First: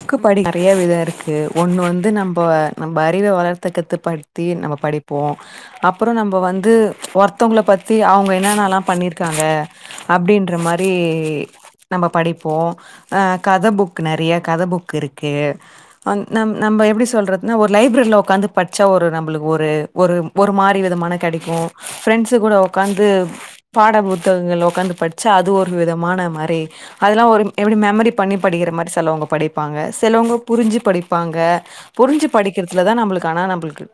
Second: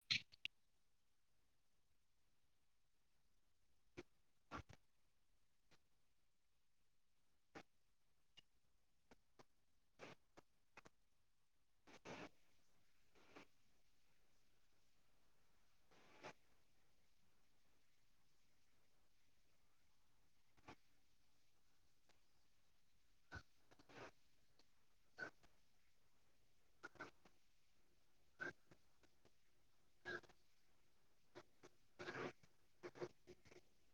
book படி நறைய விதோ இருக்கு ஒண்ணு வந்து நம்போ நம்ப அறிவ வளத்தக்கத்து ப த்தி நம்போ படிப்போ அப்புறோ நம்போ வந்து ஒருத்தோவங்கள பத்தி அவுங்க என்னன்னல்லா பண்ணிருக்காங்க அப்டீன்ற மாரி நம்ப படிப்போ அ கத புக்கு நறைய கத புக்கு இருக்கு அந் நம் நம்ப எப்டி சொல்றதுனா ஒரு லைப்ரரில ஒக்காந்து பட்ச்சா ஒரு நம்புளுக்கு ஒரு ஒரு ஒரு மாறி விதமான கடிக்கோ ஃப்ரெண்ட்ஸு கூட ஒக்காந்து பாட புத்தகங்கள் ஒக்காந்து பட்ச்சா அது ஒரு விதமான மாரி அதெல்லா ஒரு எப்டி மெமரி பண்ணி படிக்கிற மாரி செலவுங்க படிப்பாங்க செலவங்க புரிஞ்சி படிப்பாங்க புரிஞ்சி படிக்கிறதுலதா நம்புளுக்கு ஆனா நம்புளுக்கு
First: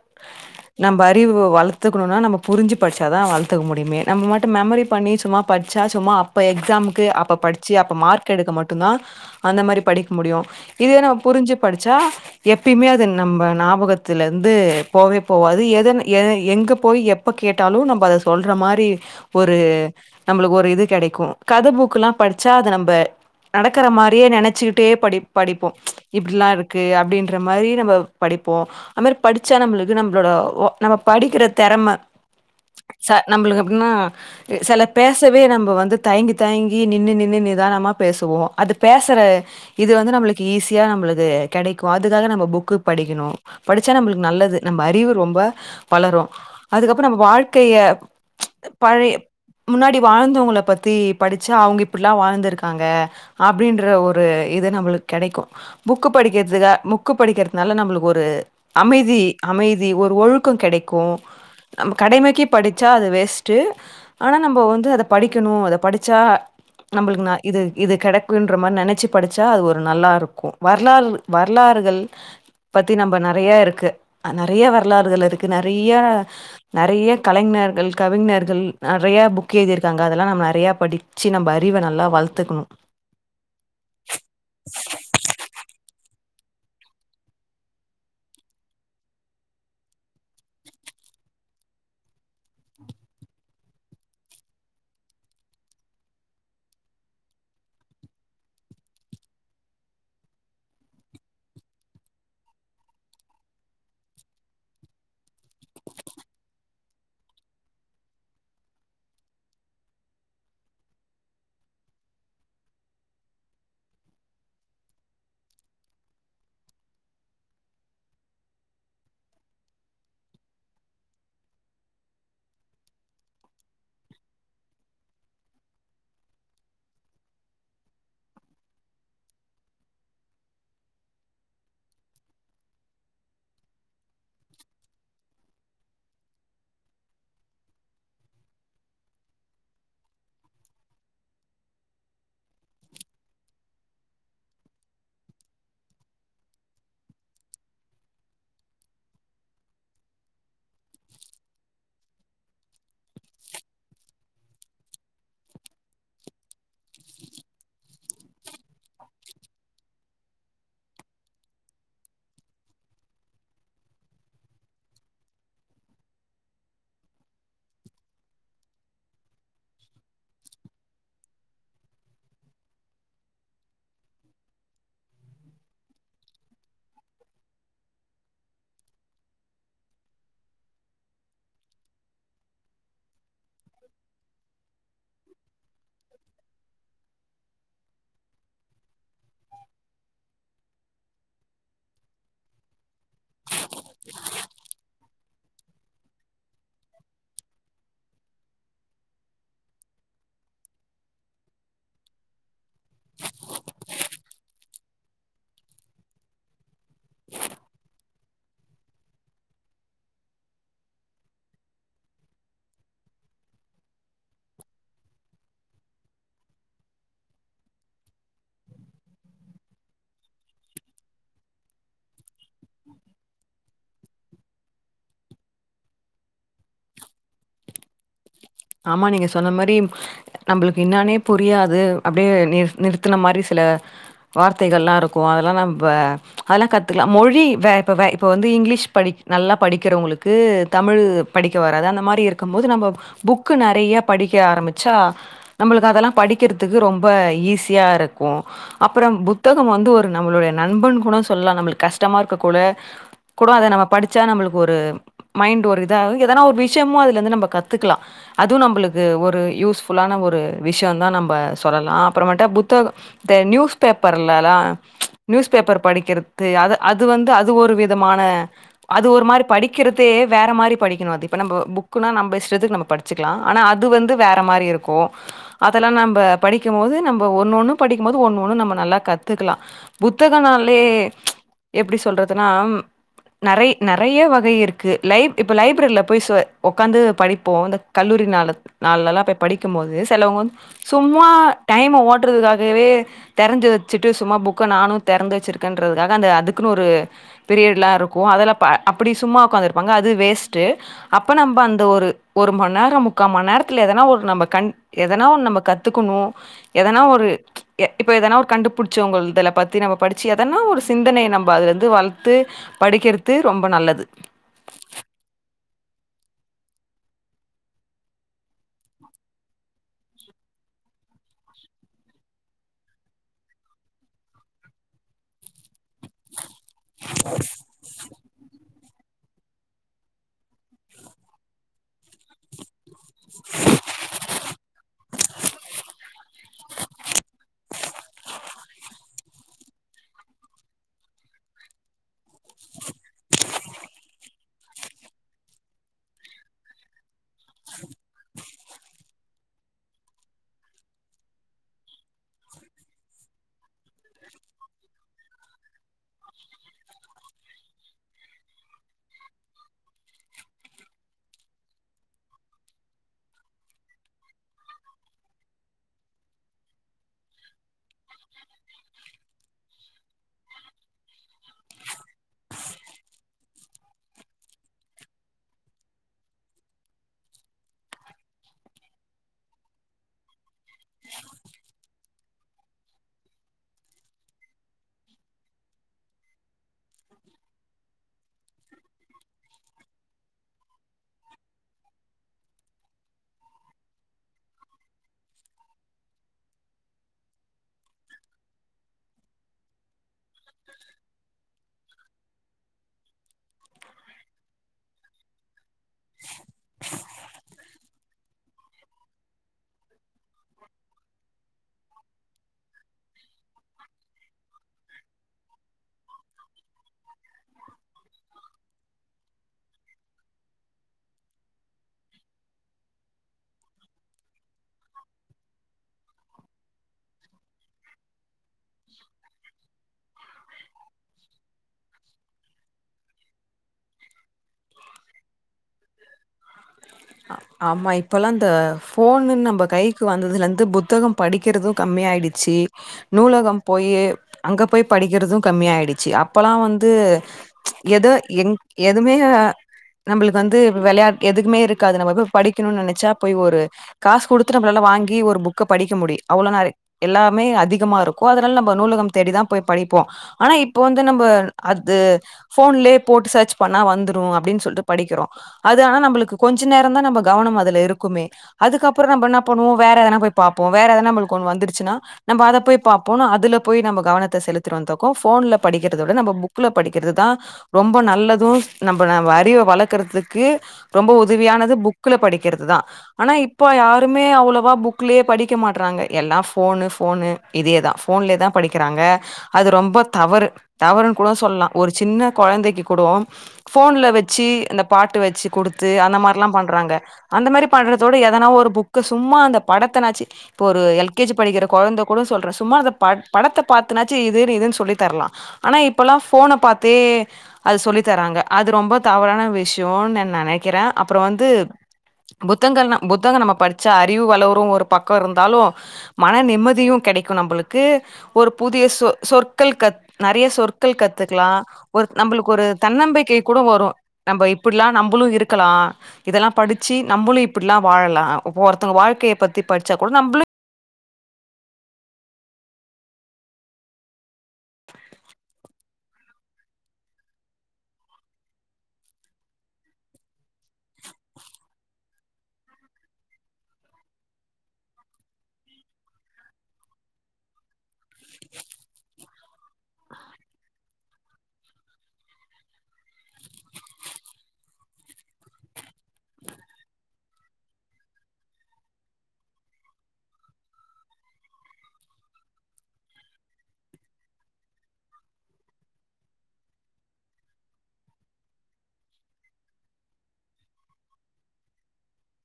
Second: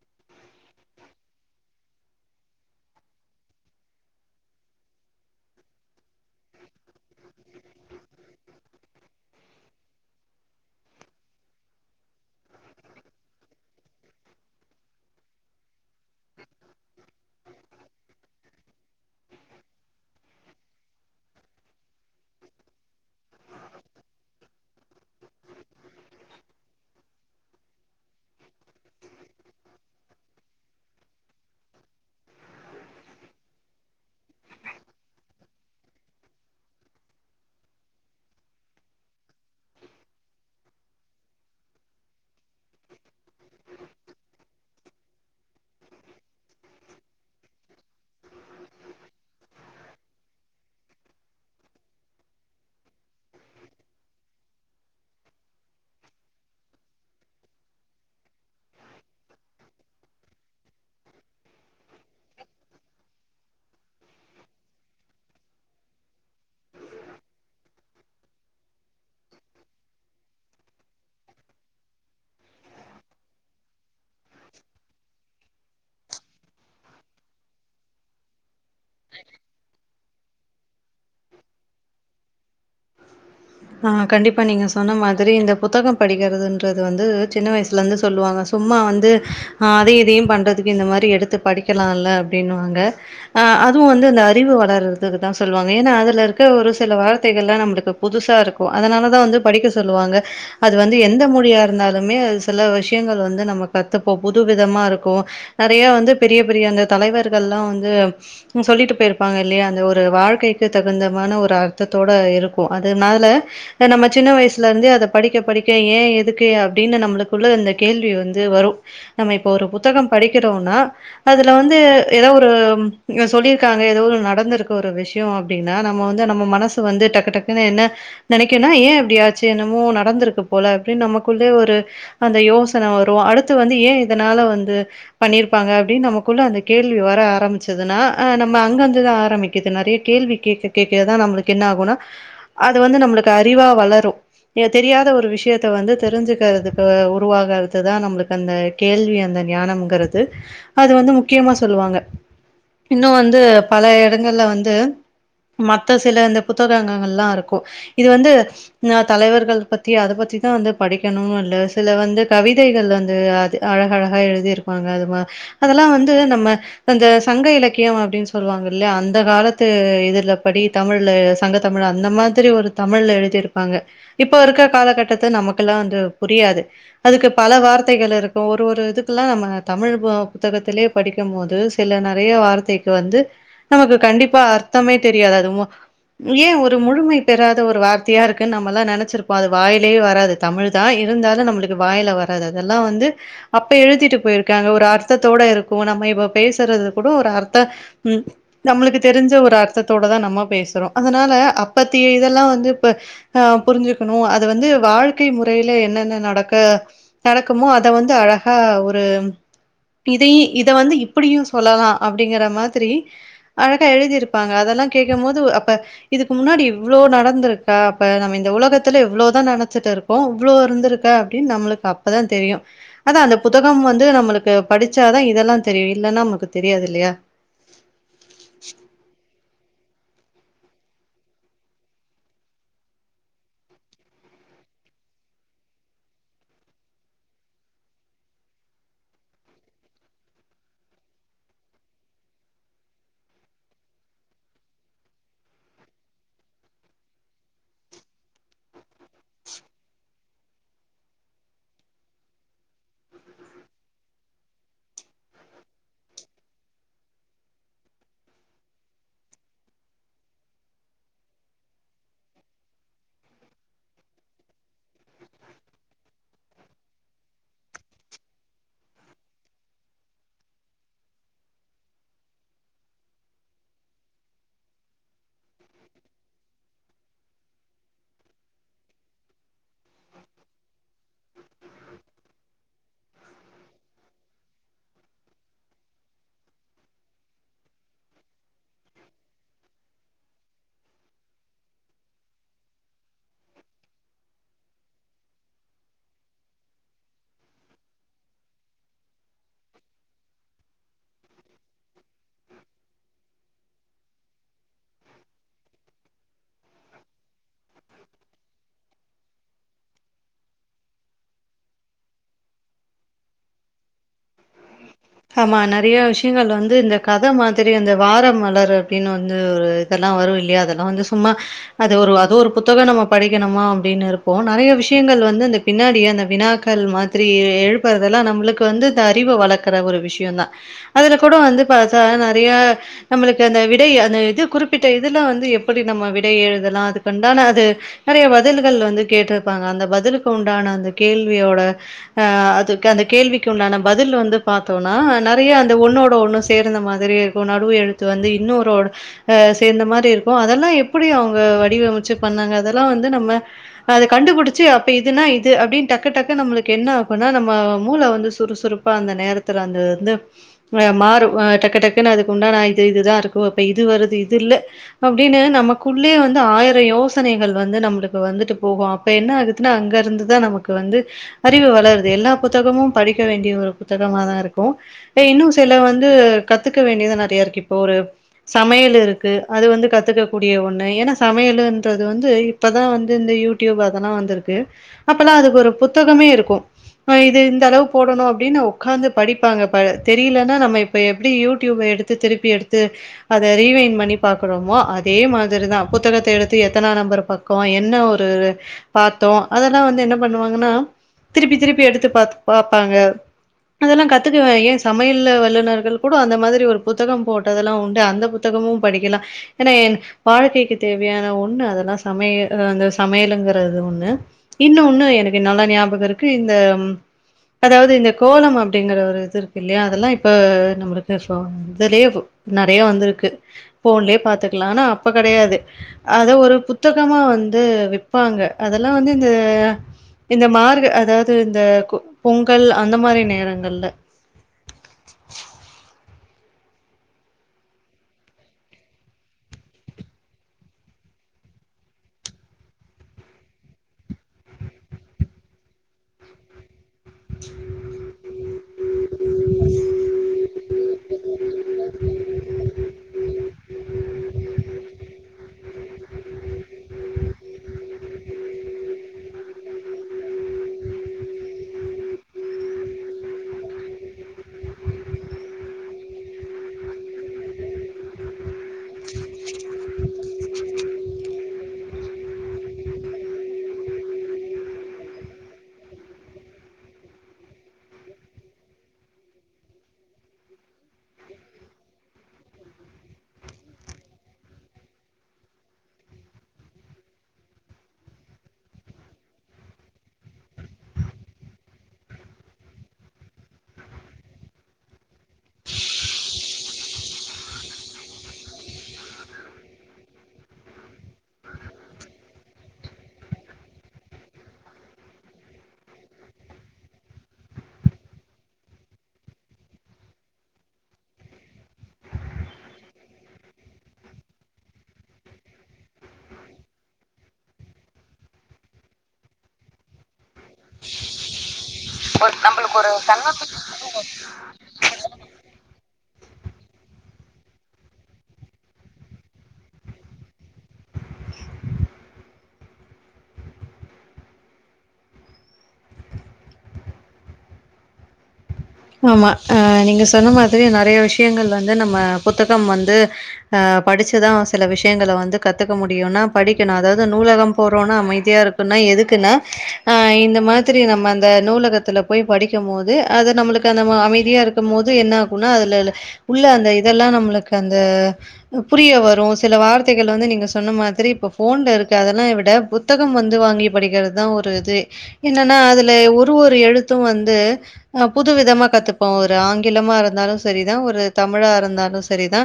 நம்ம அறிவு வளர்த்துக்கணுனா நம்ம புரிஞ்சி படிச்சா தா வளத்துக்க முடியுமே நம்ம மட்டு மெமரி பண்ணி சும்மா பட்ச்சா சும்மா அப்ப எக்ஸாமுக்கு அப்ப படிச்சு அப்ப மார்க் எடுக்க மட்டுந்தா அந்த மாரி படிக் முடியோ இதுவே நம்ம புரிஞ்சி படிச்சா எப்பையுமே அது நம்ம ஞாபகத்துல இருந்து போவவே போவாது எத எங்க போய் எப் ப கேட்டாலு நம்ப அத சொல்ற மாரி ஒரு நம்புளுக்கு ஒரு இது கெடைக்கோ கத புக்குலா படிச்சா அது நம்ப நடக்கற மாரியே நெனச்சி ட்டே படிப் படிப்போ இப்புடிலா இருக்கு அப்டீன்ற மாரி நம்ம படிப்போ அந்தமாரி படிச்சா நம்புளுக்கு நம்பளோட நம்ம படிக்கிற தெறம ச நம்புளுக்கு எப்டீன்னா செல பேசவே நம்போ வந்து தயங்கி தயங்கி நின்னு நின்னு நிதானமா பேசுவோ அது பேசுற இது வந்து நம்புளுக்கு ஈஸியா நம்புளுக்கு கெடைக்கோ அதுக்காக நம்ப புக்கு படிக்கணோ படிச்சா நம்புளுக்கு நல்லது நம்ம அறிவு ரொம்ப பளரோ அதுக்கப்புறோ நம்ம வாழ்க்கைய பழைய முன்னாடி வாழ்ந்தவுங்கள பத்தி படிச்சா அவுங்க இப்டிலா வாழ்ந்திருக்காங்க அப்டீன்ற ஒரு இது நம்புளுக்கு கெடைக்கோ புக்கு படிக்கிறதுக்கா புக்கு படிக்கிறதுனால நம்புளுக்கு ஒரு அமைதி அமைதி ஒரு ஒழுக்கோ கெடைக்கோ நம்ம கடைமைக்கே படிச்சா அது வேஸ்ட்டு ஆனா நம்போ வந்து அத படிக்கணோ அத படிச்சா நம்பளுக்கு நா இது இது கெடைக்குன்ற மார் நெனச்சி படிச்சா அது ஒரு நல்லா இருக்கு வரலாறு வரலாறுகள் பத்தி நம்ப நெறைய இருக்கு நெறைய வரலாறுகள் இருக்கு நெறைய நெறைய கலைஞர்கள் கவிஞர்கள் நெறையா புக் எழுதியிருக்காங்க அதெல்லா நம்ம நெறையா படிச்சி நம்ப அறிவ நல்லா வள்த்துக்கனு ஆ கண்டிப்பா நீங்க சொன்ன மாதிரி இந்த புத்தகம் படிக்கிறது றது வந்து சின்ன வயசுலந்து சொல்லுவாங்க சும்மா வந்து ஆ அதையு இதையு பண்றதுக்கு இந்த மாரி எடுத்து படிக்கலால்ல அப்டின்னுவாங்க அ அதுவு வந்து இந்த அறிவு வளர்றதுக்கு தா சொல்வாங்க ஏனா அதுல இருக்க ஒரு சில வார்த்தைகள்லா நம்மளுக்கு புதுசு தா இருக்கு அதனால தா வந்து படிக்க சொல்லுவாங்க அது வந்து எந்த மொழியா இருந்தாலுமே அது சில விஷ்யங்கள் வந்து நம்ம கத்துப்போ புது விதமா இருக்கு நெறைய வந்து பெரிய பெரிய அந்த தலைவர்கல்லா வந்து ம் சொல்லிட்டு போய்ருப்பாங்க இல்லையா அந்த ஒரு வாழ்க்கைக்கு தகுந்தமான ஒரு அர்த்தத்தோட இருக்கு அ துனால இப்ப நம்ம சின்ன வயசுல இருந்து அத படிக்க படிக்க ஏ எதுக்கு அப்டின்னு நம்மளுக்குள்ள இந்த கேள்வி வந்து வரு நம்ம இப்ப ஒரு புத்தகோ படிக்கிறோனா அதுல வந்து ஏதோ ஒரு சொல்லிர்க்காங்க ஏதோ ஒரு நடந்திருக்கு ஒரு விஷ் டியு அப்டினா நம்ம வந்து நம்ம மனச வந்து டக்கு டக் பின்ன என்ன நெனைக்கனா ஏ அப்டி ஆச்சி என்னமோ நடந்திருக்கு போல அப்டின் நமக்குள்ளேயே ஒரு அந்த யோசன வரு அடுத்து வந்து ஏ இதனால வந்து பண்ணிருப்பாங்க அப்படின் நமக்குள்ள அந்த கேள்வி வர ஆரம்பிச்சதுனா அ நம்ம அங்க வந்துதா ஆரம்பிக்குது நெறைய கேள்வி கேக்க கேக்க தா நம்பளுக்கு என்ன ஆகுனா அது வந்து நம்ளுக்கு அறிவா வளரு தெரியாத ஒரு விஷியத்த வந்து தெரிஞ்சிக்கிறதுக்கு உருவாகறது தா நம்ளுக்கு அந்த கேள்வி அந்த ஞானம்ங்கிறது அது வந்து முக்கியமா சொல்லுவாங்க இன்னு வந்து பல எடங்கள்ல வந்து மத்த சில இந்த புத்தகங்கங்கள்லாருக் கு இது வந்து நா தலைவர்கள் பத்தி அத பத்திதா வந்து படிக்கனு இல்ல சில வந்து கவிதைகள் வந்து அது அழகழகா எழுதிருப்பாங்க அது மா அதெல்லா வந்து நம்ம அந்த சங்க இலக்கியம் அப்டின் சொல்லுவாங் இல்லையா அந்த காலத்து இதுல படி தமிழு சங்க தமிழு அந்த மாத் செரி ஒரு தமிழ்ல எழுதிருப்பாங்க இப்ப இருக்கற கால கட்டத்த நமக்கெல்லா வந்து புரியாது அதுக்கு பல வார்த்தைகள் இருக்கு ஒரு ஒரு இதுக்குலா நம்ம தமிழ் போ புத்தகத்திலேயே படிக்கு போது சில நெறைய வார்த்தைக்கு வந்து நமக்கு கண்டிப்பா அர்த்தமே தெரியாது அது ஏ ஒரு முழுமை பெறாத ஒரு வார்த்தையா இருக்கு நம்மல்லா நெனைச்சிருப்போ அது வாயிலேயே வராது தமிழ் தா இருந்தாலு நம்மளுக்கு வாயில வர அது அதெல்லா வந்து அப்ப எழுதிட்டு போய்ருக்காங்க ஒரு ஆர் த்தத்தோட இருக்கு நம்ம இப்ப பேசறது கூட ஒரு அர்த்த ம் நம்மளுக்கு தெரிஞ்ச ஒரு அர்த்தத் தோட தா நம்ம பேசுறோ அதனால அப்பத்திய இதெல்லா வந்து இப்ப ஆ புரிஞ்சுக்கனு அது வந்து வாழ்க்கை முறையில என்னென்ன நடக்க நடக்குமோ அத வந்து அழகா ஒரு இதையு இத வந்து இப்படியு சொல்லலா அப்படிங்கற மாதிரி அழகா எழுதிருப்பாங்க அதெல்லா கேக்க போது அப்ப இதுக்கு முன்னாடி இவ்ளோ நடந்துருக்கா அப்ப நம்ம இந்த உலகத்தில இவ்ளோ தா நெனச்சிட் இருக்கோ இவ்ளோ இருந்துருக்கா அப்டின் நம்ளுக் அப் தா தெரியு அதா அந்த புத்தக உலகம் வந்து நம்மளுக்கு படிச்சாதா இதெல்லா தெரியு இல்லனா நமக்கு தெரியாது இல்லையா ஆமா நீங்க சொன்ன மாரி நம்மளுக்கு என்னானே புரியாது அப்டியே நி நிறுத்தின மாரி சில வார்த்தைகள்லா இருக்கு அதெலா நம்ம அதெல்லா கத்துக்கலா மொழி வே இப்ப இப்ப வந்து இங்கிலீஷ் படி நல்லா படிக்கிறவங்களுக்கு தமிழு படிக்க வராது அந்த மாரி இருக்கு போது நம்ம புக்கு நெறையா படிக்க ஆரம்பிச்சா நம்மளுக்கு அதெல்லா படிக்கிறதுக்கு ரொம்ப ஈஸியா இருக்கு அப்புறோ புத்தகம் வந்து ஒரு நம்மளுடைய நண்பன் கூட சொல்லலா நம்மளுக்கு கஷ்டமா இருக்க கூட கூட அத நம்ம படித்தா நம்மளுக்கு ஒரு மைண்ட் ஒரு இதாகு எதனா ஒரு விஷயமோ அதுல இருந்து நம்ம கத்துக்கலா அதுவு நம்மளுக்கு ஒரு யூஸ் ஃபுல்லான ஒரு விஷயம் தா நம்ம சொல்லலா அப்புறமேட்ட புத்தக இந்த நியூஸ் பேப்பர்ல எல்லா ம்ச் நியூஸ் பேப்பர் படிக்கிறது அது அது வந்து அது ஒரு விதமான அது ஒரு மாரி படிக்கிறதே வேற மாரி படிக்கணு அது இப்ப நம்ம புக்குனா நம்ம ஸ்டத்துக்கு நம்ம படிக் வச்சுக்கலா ஆனா அது வந்து வேற மாரி இருக்கு அதெல்லா நம்ப படிக்கும் போது நம்ப ஒன்னு ஒண்ணு படிக்கும் போது ஒண்ணு ஒண்ணு நம்ப நல்லா கத்துக்கலா புத்தகனாலே ம்ச் எப்டி சொல்றதுன்னா நெறை நெறையா வகை இருக்கு லைப் இப்போ லைப்ரரியில போய் உக்காந்து படிப்போ இந்த கல்லூரி நாள் நாள்லலா போய் படிக்கும் போது செலவங்க வந்து சும்மா டைம ஓட்டுறதுக்காகவே தெரந்து வச்சுட்டு சும்மா புக்க நானு தெறந்து வச்சிருக்கேன்றதுக்காக அந்த அதுக்குன்னு ஒரு பீரியட்லா இருக்கும் அதுல ப அப்டி சும்மா உக்காந்துருப்பாங்க அது வேஸ்ட்டு அப்ப நம்ப அந்த ஒரு ஒரு மணிநேரம் முக்கா மணி நேரத்துல எதனா ஒரு நம்ப கண் எதனா ஒன்னு நம்ப கத்துக்கணு எதனா ஒரு இப்ப எதனா ஒரு கண்டுபுடிச்சவங்க இதுல பத்தி நம்ப படிச்சு எதன்னா ஒரு சிந்தனையை நம்ப அதுல இருந்து வளத்து படிக்கிறத்து ரொம்ப நல்லது ஆமா நெறையா விஷயங்கள் வந்து இந்த கதை மாதிரி அந்த வார மலர் அப்டின்னு வந்து ஒரு இதெல்லா வரு இல்லையா அதெல்லா வந்து சும்மா அது ஒரு அது ஒரு புத்தகம் நம்ப படிக்கணுமா அப்டின்னு இருப்போம் நெறையா விஷயங்கள் வந்து இந்த பின்னாடி அந்த வினாக்கள் மாதிரி எழுப்புறதெல்லா நம்பளுக்கு வந்து இந்த அறிவு வளக்க கற ஒரு விஷயம் தா அதுல கூட வந்து பாத்தா நெறையா நம்மளுக்கு அந்த விடை அந்த இது குறிப்பிட்ட இதுல வந்து எப்டி நம்ப விடை எழுதலா அதுக்கு உண்டான அது நெறையா பதில்கள் வந்து கேட்டுருப்பாங்க அந்த பதிலுக்கு உண்டான அந்த கேள்வியோட அ அதுக்கு அந்த கேள்விக்கு உண்டான பதில் வந்து பாத்தோன்னா நெறையா அந்த ஒன்னோட ஒன்னு சேர்ந்த மாதிரி இருக்கும் நடுவு எழுத்து வந்து இன்னொரு அ சேர்ந்த மாதிரி இருக்கு அதெல்லா எப்டி அவங்க வடிவமைச்சு பண்ணாங்க அதெல்லா வந்து நம்ம அத கண்டுபிடிச்சு அப்ப இதுனா இது அப்டின்னு டக்கு டக்குன்னு நம்மளுக்கு என்ன ஆகும்னா நம்ப மூள வந்து சுறுசுறுப்பு ப்ப அந்த நேரத்துல அந்த வந்து ஆ மாறு டக்கு டக்குன்னு அதுக்குண்டான நா இது இதுதா இருக்கும் அப்ப இது வருது இது இல்ல அப்டின்னு நமக்குள்ளே வந்து ஆயிரம் யோசனைகள் வந்து நம்பளுக்கு வந்துட்டு போகும் இப்ப என்ன ஆகுதுன்னா அங்க இருந்துதா நமக்கு வந்து அறிவு வளருது எல்லா புத்தகமும் படிக்க வேண்டிய ஒரு புத்தகமா தா இரு க்கும் இன்னு சில வந்து கத்துக்க வேண்டியது நெறையா இருக்கு இப்போ ஒரு சமையல் இருக்கு அது வந்து கத்துக்க கூடிய ஒண்ணு ஏன்னா சமையல்ன்றது வந்து இப்பதா வந்து இந்த யூடியூப் அதெல்லா வந்திருக்கு அப்பலா அதுக்கு ஒரு புத்தகமே இருக்கும் ஆ இது இந்த அளவு போடணு அப்டின்னு ஒக்காந்து படிப்பாங்க இப்ப தெரியலனா நம்ம இப்ப எப்டி யூடியூப்ப எடுத்து திருப்பி எடுத்து அத ரீவைண்ட் பண்ணி பாக்குறோமோ அதே மாதிரிதா புத்தகத்த எடுத்து எத்தனா நம்பர் பக் கோ என்ன ஒரு பாத்தோ அதெல்லா வந்து என்ன பண்ணுவாங்கனா திருப்பி திருப்பி எடுத்து பாத்து பாப்பாங்க அதெல்லா கத்துக்குவே ஏ சமையல்ல வல்லுநர்கள் கூட அந்த மாதிரி ஒரு புத்தகம் போட்டதெல்லா உண்டு அந்த புத் த்தகமு படிக்கலா ஏனா என் வாழ்க்கைக்கு தேவையான ஒன்னு அதெல்லா சமையல் அ அந்த சமையலுங்கிறது ஒன்னு இன்ன ஒன்னு எனக்கு நல்லா ஞாபக இருக்கு இந்த அதாவ்து இந்த கோலம் அப் ப்படிங்கிற ஒரு இது இருக்கு இல்லையா அதெல்லா இப்ப நம்மளுக்கு இப்போ இதுலேவு நெறையா வந்துருக்கு ஃபோன்லே பாத்துக்கலா ஆனா அப்ப கெடையாது அது ஒரு புத்தகமா வந்து விப்பாங்க அதெல்லா வந்து இந்த இந்த மார்க அதாவ்து இந்த கொ பொங்கல் அந்த மாரி நேரங்கள்ல ஆ ஆமா இப்பலா இந்த ஃபோன்னு நம்ப கைக்கு வந்ததுலருந்து புத்தக படிக்கிறது கம்மியாயிடு சச்சு நூலகம் போயி அங்க போய் படிக்கிறது கம்மியாயிடுச்சு அப் இப்பலா வந்து எதோ எங் எதுமே அ நம்மளுக்கு வந்து வெளையாட் எதுக்குமே இருக்காது நம்ம போய் படிக்கணுன் நெனச்சா போய் ஒரு காசு குடுத்து நம்மளால வாங்கி ஒரு புக்க படிக்க முடியு அவ்ளோ நெறை எல்லாமே அதிகமா இருக்கு அதனால நம்ம நூலகம் தேடிதா போய் படிப்போ ஆனா இப்ப வந்து நம்ப அது ஃபோன்லே போட்டு சர்ச் பண்ணா வந்துரு ரு அப்டின் சொல்ட்டு படிக்கிறோ அது ஆனா நம்பளுக்கு கொஞ்ச நேரந்தா நம்ம கவனம் அதுல இருக்குமே அதுக்கப்பற நம்ப என்ன பண்ணுவோ வேற எதுனா போய் பாப்போ வேற எதுனா நம்மளுக்கு ஒன்னு வந்துருச்சுனா நம்ப அத போய் பாப்போனானு அதுல போய் நம்ம கவனத்த செலுத்திட்டு வந்துருக்கோ ஃபோன்ல படிக்கிறத விட நம்ம புக்ல படிக்கிறதுதா ரொம்ப நல்லது நம்ப நா வ அறிவ வளக்கறத்துக்கு ரொம்ப உதவியானது புக்குல படிக்கிறது தா ஆனா இப்ப யாருமே அவளவா புக்லயே படிக்க மாட்றாங்க எல்லா ஃபோனு ஃபோனு இதேதா ஃபோன்லயே தா படிக்கிறாங்க அது ரொம்ப தவறு தவறுன் கூட சொல்லலா ஒரு சின்ன கொழந்தைக்கு கூடோ ஃபோன்ல வெச்சு இந்த பாட்டு வெச்சு குடுத்து அந்த மார்லா பண்றாங்க அந்த மாரி பண்றதோட எதனா ஒரு புக்கு சும்மா அந்த படத்தனாச்சு இப்ப ஒரு எல் கே ஜி படிக்கிற கொழந்த கூட சொல்றே சும்மா அத பட் படத்த பாத்துனாச்சு இதுன்னு இதுன்னு சொல்லித் தரலா ஆனா இப்பலா ஃபோன பாத்தே அது சொல்லி தராங்க அது ரொம்ப தவறான விஷ்யோன் நா நெனைக்கிறே அப்பற வந்து புத்தங்கள் நா புத்தக நம்ம படிச்சா அறிவு வளரு ஒரு பக்க இருந்தாலு மன நிம்மதியு கெடைக்கு நம்பளுக்கு ஒரு புதிய சொ சொற்கள் கத் நெறைய சொற்கள் கத்துக்கலா ஒரு நம்பளுக்கு ஒரு தன்னம்பிக்கை கூட வரு நம்ப இப்பிட்லா நம்பளு இருக்கலா இதெல்லா படிச்சு நம்மளு இப்பிட்லா வாழலா ஒருத்தவ்ங்க வாழ்கைய பத்தி படிச்சா கூட நம்பளு ஆமா ஆ நீங்க சொன்ன மாதிரி நெறைய விஷ்யங்கள் வந்து நம்ம புத்தகம் வந்து அ படிச்சுதா சில விஷ்யங்கள வந்து கத்துக்க முடியுனா படிக்கணு அதாவ்து நூலகம் போறோனா அமைதியா இருக் குனா எதுக்குனா ஆ இந்த மாதிரி நம்ம அந்த நூலகத்துல போய் படிக்கும் போது அத நம்மளுக் கு அந்த மா அமைதியா இருக்கும் போது என்ன ஆகுனா அதுலவுள்ள உள்ள அந்த இதெல்லா நம்மளுக்கு அந்த ம் புரிய வரு சில வார்த்தைகள் வந்து நீங்க சொன்ன மாதிரி இப்ப ஃபோன்ல இருக்கு அதெல்லா விட புத் த்தகம் வந்து வாங்கி படிக்கிறது தா ஒரு இதே என்னன்னா அதுலே ஒரு ஒரு எழுத்து வந்து அ புத் து விதமா கத்துப்போ ஒரு ஆங்கிலமா இருந்தாலு சரிதா ஒரு தமிழா இருந்தாலு சரிதா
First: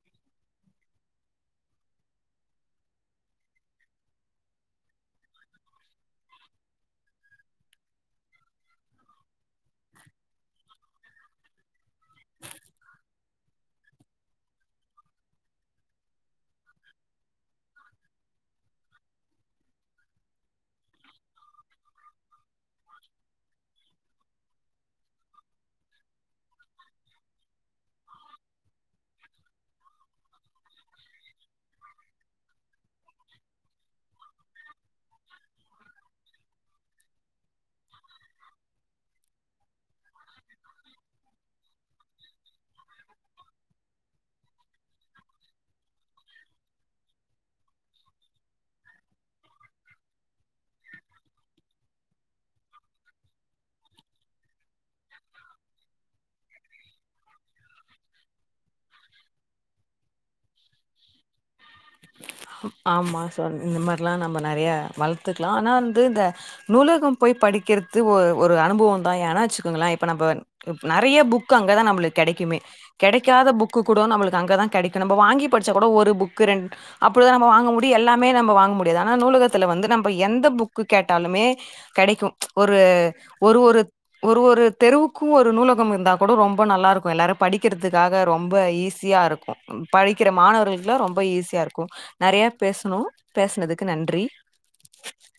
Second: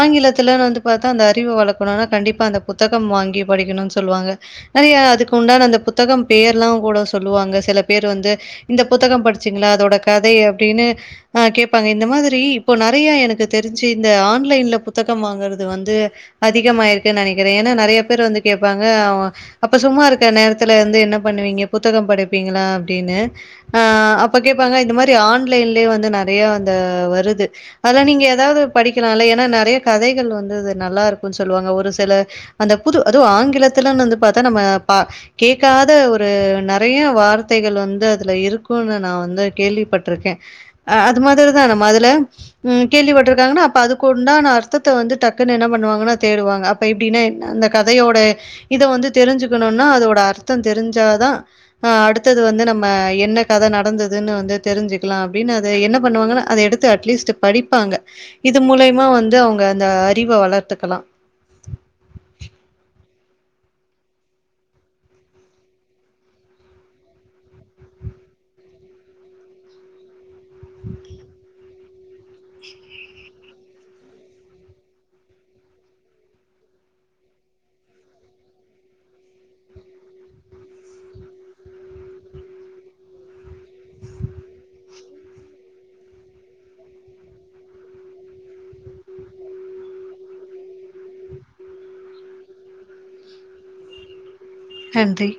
ஆங்கிலத்துலனு வந்து பாத்தா அந்த அறிவ வளக்கணுன்னா கண்டிப்பா அந்த புத்தகம் வாங்கி படிக்கணுன் சொல்வாங்க நறியா அதுக்கு உண்டான அந்த புத்தகம் பேர்லா கூட சொல்லுவாங்க சில பேர் வந்து இந்த புத்தக படிச்சீங்ளா அதோட கதை அப்டினு அ கேப்பாங்க இந்த மாதுரி இப்போ நறைய எனக்கு தெரிஞ்சு இந்த ஆன்லைன்ல புத்தகம் வாங்கற்து வந்து அதிகம் ஆயிர்க்குன் நெனக்கிறே ஏன்னா நறைய பேர் வந்து கேப்பாங்க அவுங்க அப்ப சும்மா இருக்க நேரத்துல வந்து என்ன பண்ணுவீங்க புத்தக படிப் பீங்ளா அப்டின்னு அ அப்ப கேப்பாங்க இத் மரி ஆன்லைன்லே வந்து நறையா அந்த வருது அதலா நீங்க எதாவ்து படிக்கிலால்ல ஏன்னா நறைய கதைகள் வந்து இது நல்லாருக்குன் சொல்வாங்க ஒரு செல அந்த புது அதுவு ஆங்கிலத்துலன் வந்து பாத்தா நம்ம பா கேக்காத ஒரு நறைய வார்த்தைகள் வந்து அதுல இருக்குனு நா வந் கேள்விப்பட்ருக்கே அ அது மாதுரிதா நம்ம அதுல ம் கேள்விப்பட்ருக்காங்னா அப்ப அதுக்கு உண்டான அர் தூத்த வந்து டக்குன் என்ன பண்ணுவாங்கன்னா தேடுவாங்க அப்ப எப்டின்னே அந்த கதையோட இத வந்து தெரிஞ்சுக்கணுன்னா அதோட அர்த்தந் தெரிஞ்சாதா அ அடுத்தது வந்து நம்ம என்ன கத நடந்தது துன்னு வந்து தெரிஞ்சுக்லா அப்டின் அத என்ன பண்ணுவாங்குனா அத எடுத்து அட்லீஸ்ட்டு படிப்பாங்க இது மூலய்மா வந்து அவ்ங்க அந்த அறிவ வளர்த்துக்கலா ஆமா சொன் இந்த மார்லா நம்ம நறைய வளத்துக்லா ஆனா வந்து த நூலகம் போய் படிக்கற்து ஒ ஒரு அனுபவந்தா ஏனா அச்சுக்கோங்ள இப்ப நம்ப நறைய ஃபுக் அங்கதா நம்ப்ளுக் கெடைக்குமே கெடைக்காத ஃபுக்கு கூட நம்முளுக்கு அங்கதா கெடக்கு நம்ப வாங்கி பட்ச்சா கூட ஒரு ஃபுக்கு ரெண்ட் அப்புடிதா நம்ப வாங்க முடி எல்லாமே நம்ப வாங் முடியாது ஆனா நூலகத்துல வந்து நம்ப எந்த ஃபுக்கு கேட்டாலுமே கெடைக்கு ஒரு ஒரு ஒரு ஒரு ஒரு தெருவு கு ஒரு நூலகம் இருந்தா கூட ரொம்ப நல்லாருக்கு எல்லாரு படிக்கிறதுக்காக ரொம்ப ஈஸியா இருக்கு படிக்கிற மாணவர்குல்லா ரொம்ப ஈஸியா இருக்கு நறைய பேசுணு பேசுனதுக்கு நன்றி ஹன்றி